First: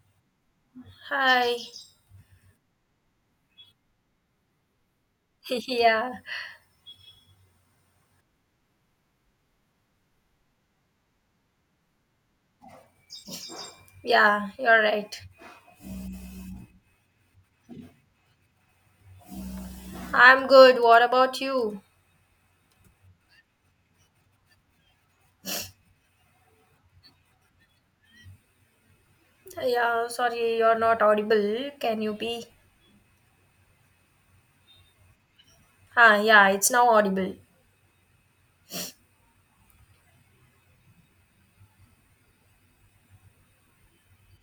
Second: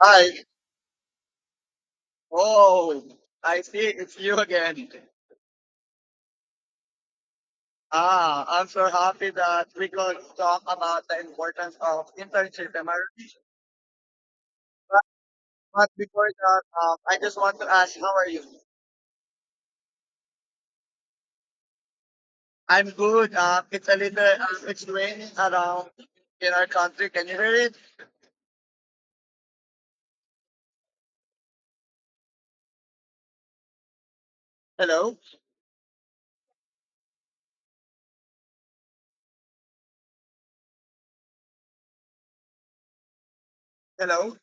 Hi. Hi. Oh, I see it's you again. Yeah, Ah, I'm so happy that we could talk about the importance of internship. Am I really right? yeah, you're But, right. but before that, I just want to ask, how are you? I'm good. What about you? I'm good. It's a little, it's raining around in our country. Can you hear it? Yeah, sorry, you're not audible. Can you be? Hello? Yeah, it's now audible. Hello?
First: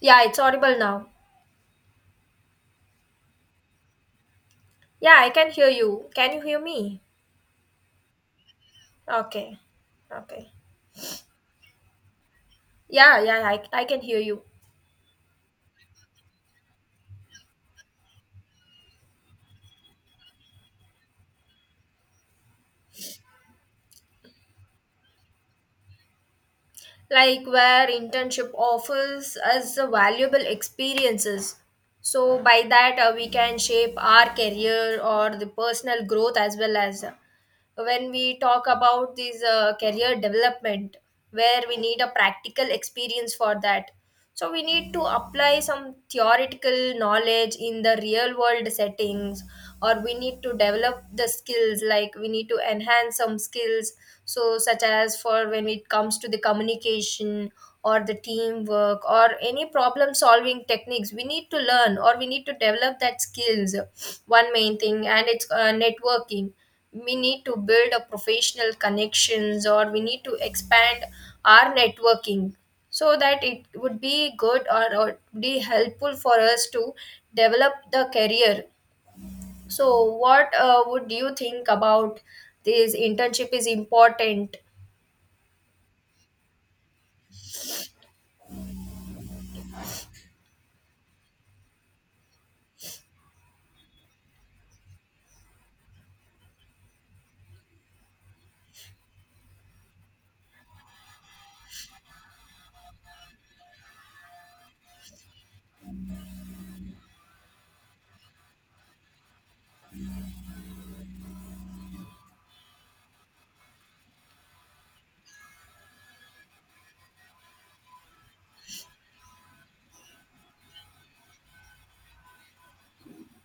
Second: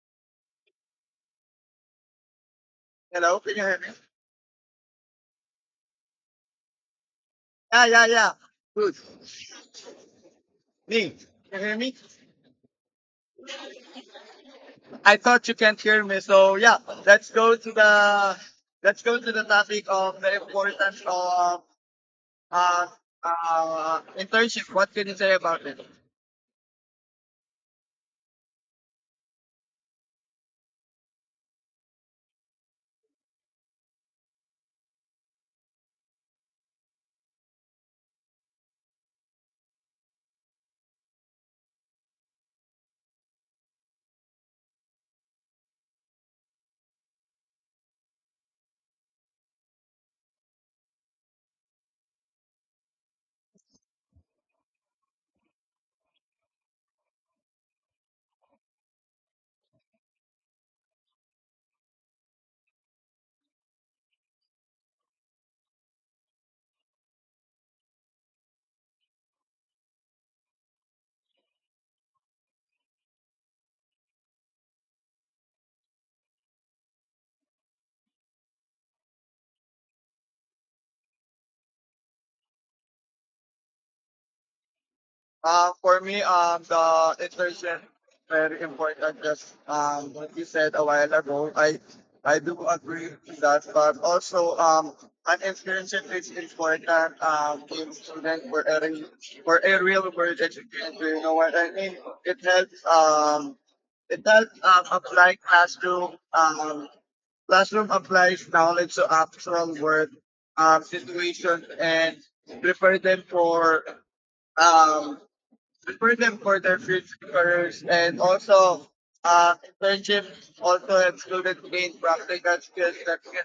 Yeah, it's audible now. Hello? Can you hear me? Yeah, I can hear you. Can you hear me? Yeah, yeah, yeah. Good. Okay, okay. Me? Can you hear me? Yeah, I can hear you. I thought you can't hear me. So yeah, let's go to the let's go to the topic of the importance of uh, internship. What can you say about it? Like where internship offers us a valuable experiences. So by that we can shape our career or the personal growth as well as when we talk about this career development, where we need a practical experience for that, so we need to apply some theoretical knowledge in the real world settings, or we need to develop the skills, like we need to enhance some skills, so such as for when it comes to the communication or the teamwork or any problem solving techniques we need to learn, or we need to develop that skills. One main thing and it's networking. We need to build a professional connections, or we need to expand our networking, so that it would be good or, be helpful for us to develop the career. So what would you think about this internship is important? For me, the internship very important. Just what you said a while ago, I do agree with that. But also, an internship is important in student for a for a real world education. Do you know what I mean? It helps it does, apply classroom. Classroom applies knowledge to actual work, situations and prepare them for, um, prepare them for their future careers. And also, uh, internship also helps students gain practical skills that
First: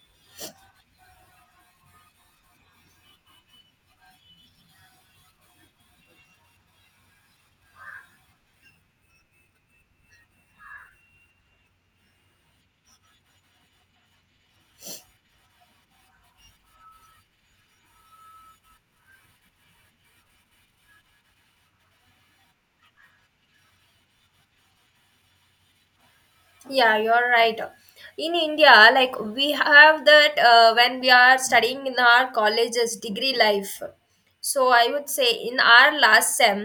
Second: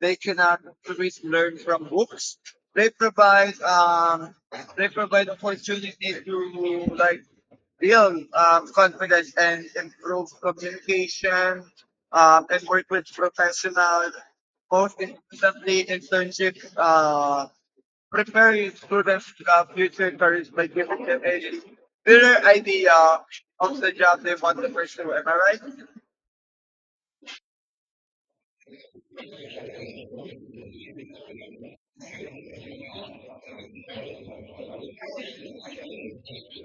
they cannot always learn from books. They provide um, they provide opportunities to, like, yun, confidence and improve communication, and work with professional, both instantly internship, prepare your students to have future careers by giving them a clearer idea of the job they want to pursue. Am I right? Yeah, you're right. In india like we have that when we are studying in our colleges degree life, so I would say in our last sem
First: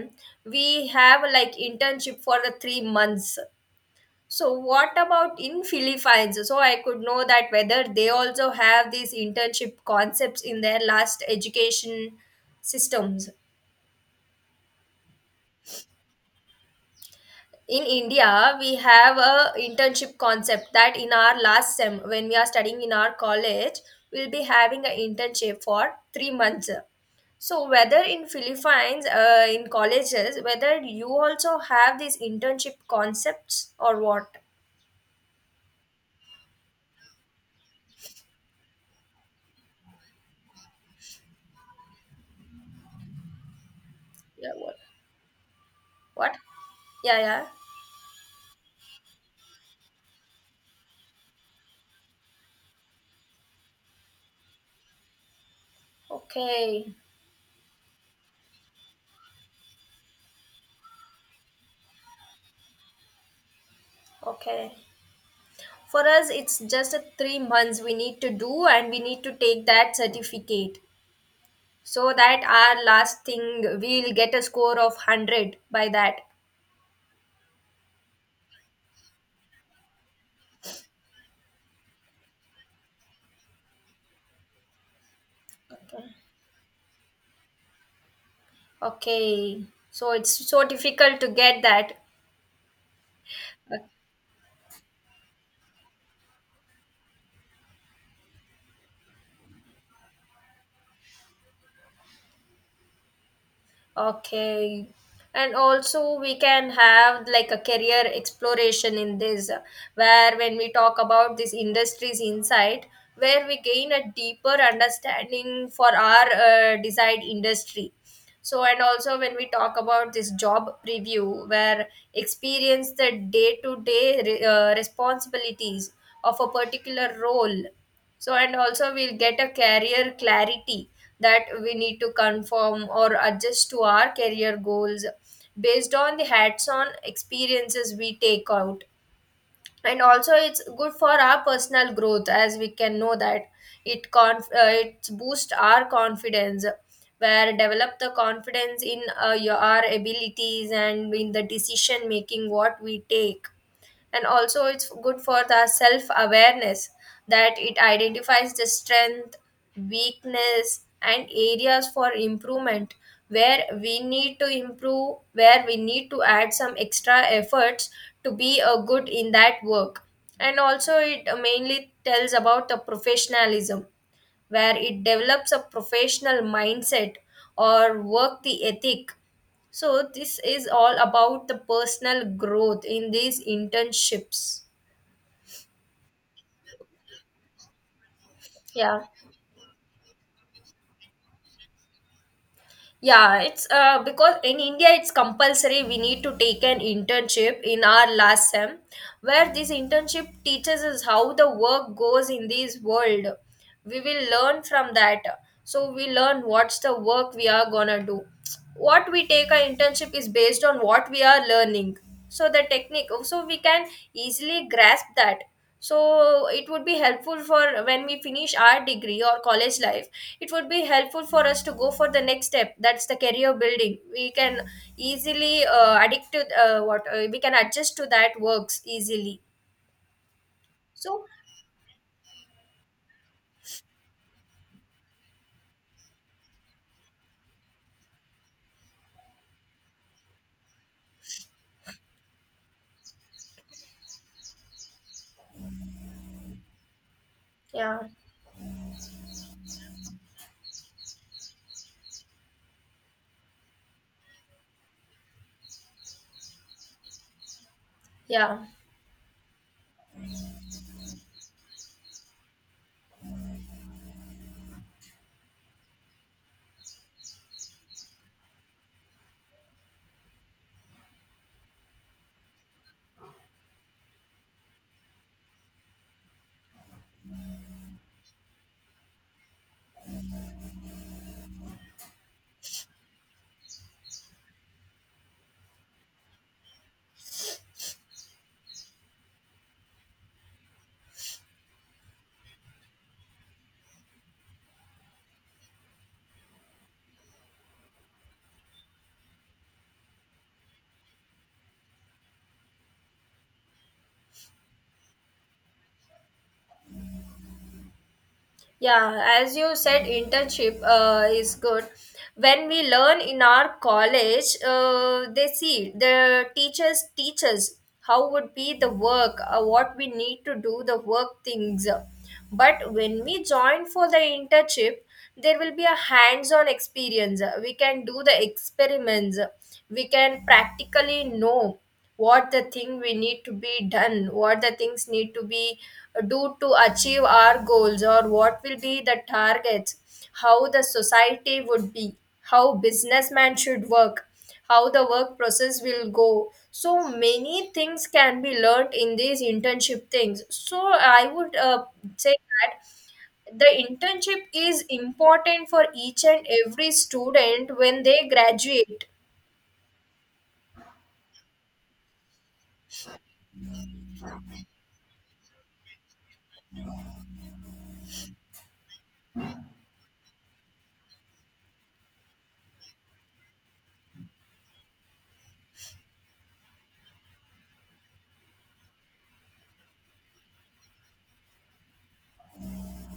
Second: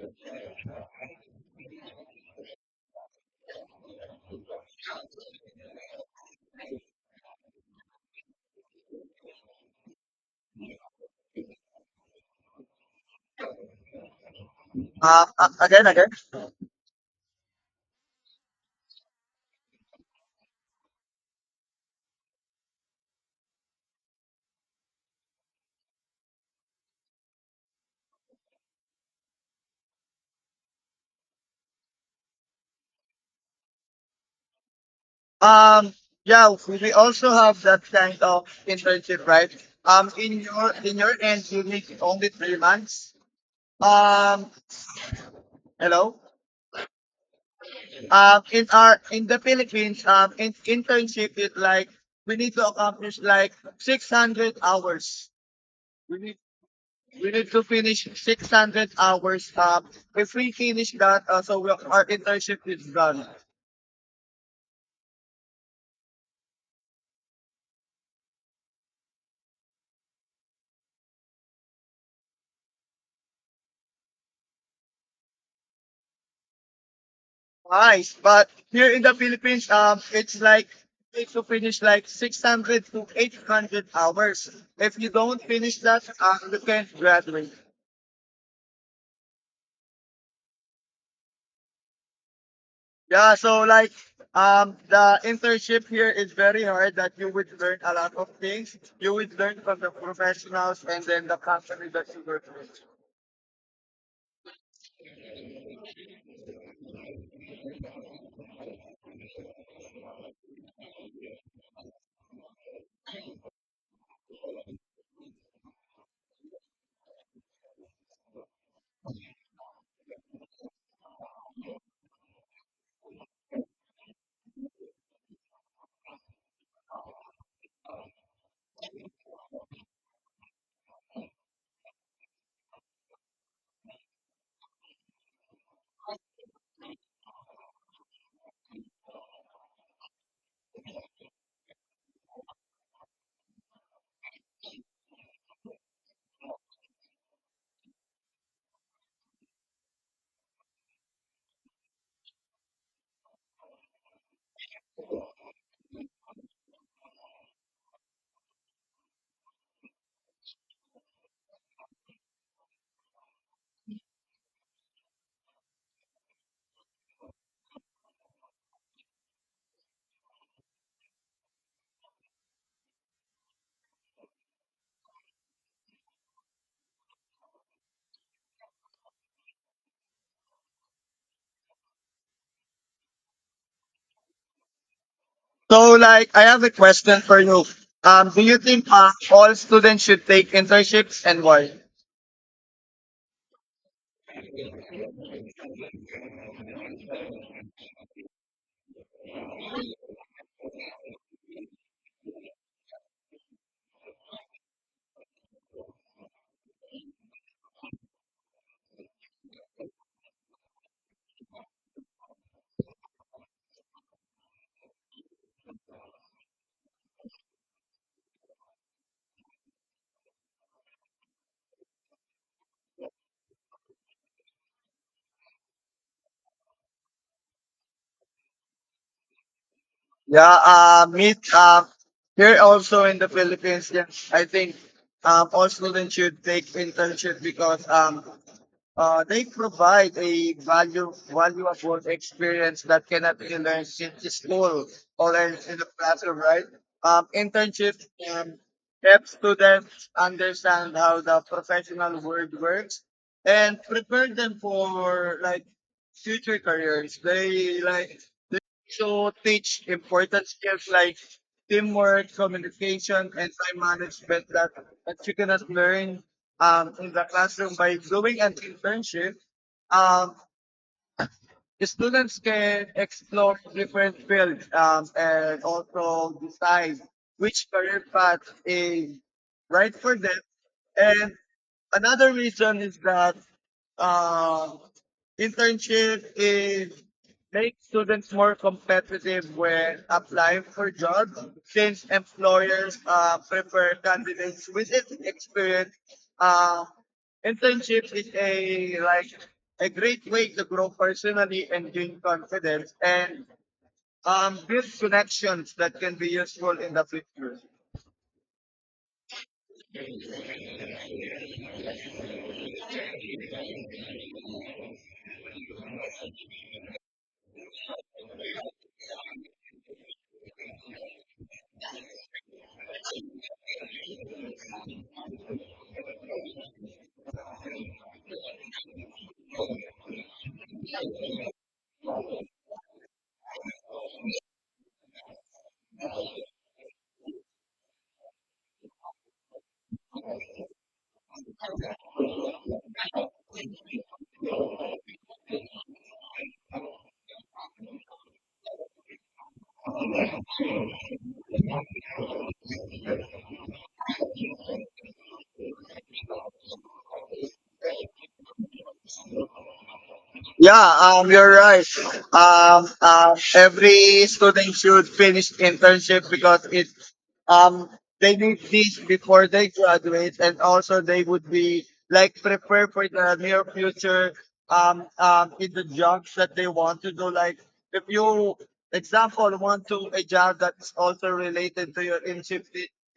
we have like internship for the 3 months. So what about in Philippines? So I could know that whether they also have these internship concepts in their last education systems. Again, again. In India, we have a internship concept that in our last sem, when we are studying in our college, we'll be having an internship for 3 months. So whether in Philippines, in colleges, whether you also have these internship concepts or what? Um, yeah, we also have that kind of internship, right? In your end, you need only 3 months. Um, Yeah, what? Hello. What? Yeah, yeah. In our in the Philippines, in internship it like we need to accomplish like 600 hours. we need Okay. we need to finish 600 hours. If we finish that, so we, our internship is done. Okay. For us, it's just a 3 months we need to do, and we need to take that certificate, so that our last thing we'll get a score of 100 by that. Nice, but here in the Philippines, it's like we need to finish like 600 to 800 hours. If you don't finish Okay. that, you can't graduate. Okay. So it's so difficult to get that. Yeah, so like, the internship here is very hard that you would learn a lot of things. You would learn from the professionals and then the company that you work with. Okay. And also, we can have like a career exploration in this, where when we talk about this industry's insight, where we gain a deeper understanding for our desired industry. So and also when we talk about this job preview, where experience the day to day responsibilities of a particular role. So and also we'll get a career clarity, that we need to conform or adjust to our career goals based on the hats on experiences we take out. And also it's good for our personal growth as we can know that it boosts our confidence, where develop the confidence in your our abilities and in the decision making what we take. And also it's good for the self awareness, that it identifies the strength, weakness and areas for improvement, where we need to improve, where we need to add some extra efforts to be a good in that work. And also it mainly tells about the professionalism, where it develops a professional mindset or work the ethic. So this is all about the personal growth in these internships. So like, I have a question for you. Do you think, Yeah, all students should take internships and why? yeah, it's because in India it's compulsory we need to take an internship in our last sem, where this internship teaches us how the work goes in this world. We will learn from that. So we learn what's the work we are gonna do. What we take our internship is based on what we are learning. So the technique, so we can easily grasp that. So it would be helpful for when we finish our degree or college life. It would be helpful for us to go for the next step, that's the career building. We can easily addict to what we can adjust to that works easily, Yeah, uh, so meet, here also in the Philippines, yeah, I think all students should take internship because, they provide a valuable experience that cannot be learned in the school or in the classroom, right? Yeah. Internships, um, help students understand how the professional world works and prepare them for, like, future careers. They like Yeah, so teach important skills like teamwork, communication, and time management that you cannot learn in the classroom by doing an internship. Um, the students can explore different fields, and also decide which career path is right for them. And another reason is that, uh, internship is makes students more competitive when applying for jobs, since employers, prefer candidates with experience. Uh, Internship is a, like, a great way to grow personally and gain confidence and, build connections that can be useful in the future. Yeah, as you said, internship is good. When we learn in our college, they see the teachers teach us how would be the work, what we need to do, the work things. But when we join for the internship, there will be a hands-on experience. We can do the experiments. We can practically know what the thing we need to be done, what the things need to be do to achieve our goals, or what will be the targets, how the society would be, how businessman should work, how the work process will go. So many things can be learned in these internship things. So I would say that the internship is important for each and every student when they graduate. Yeah, you're right. Every student should finish internship because it, um they need this before they graduate, and also they would be like prepare for the near future, in the jobs that they want to do. Like if you example want to a job that's also related to your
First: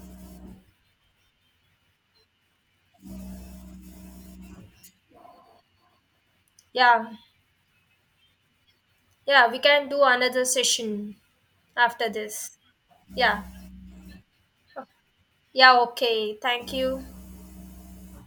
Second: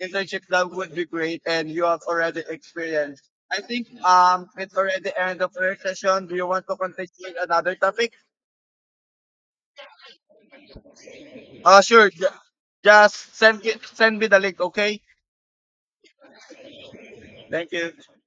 internship, that would be great, and you have already experienced. I think it's already end of our session. Do you want to Yeah, continue with another topic? yeah, we can do another session after sure, this. just Yeah, send it, send me the link. Okay, yeah, okay, thank you. thank you.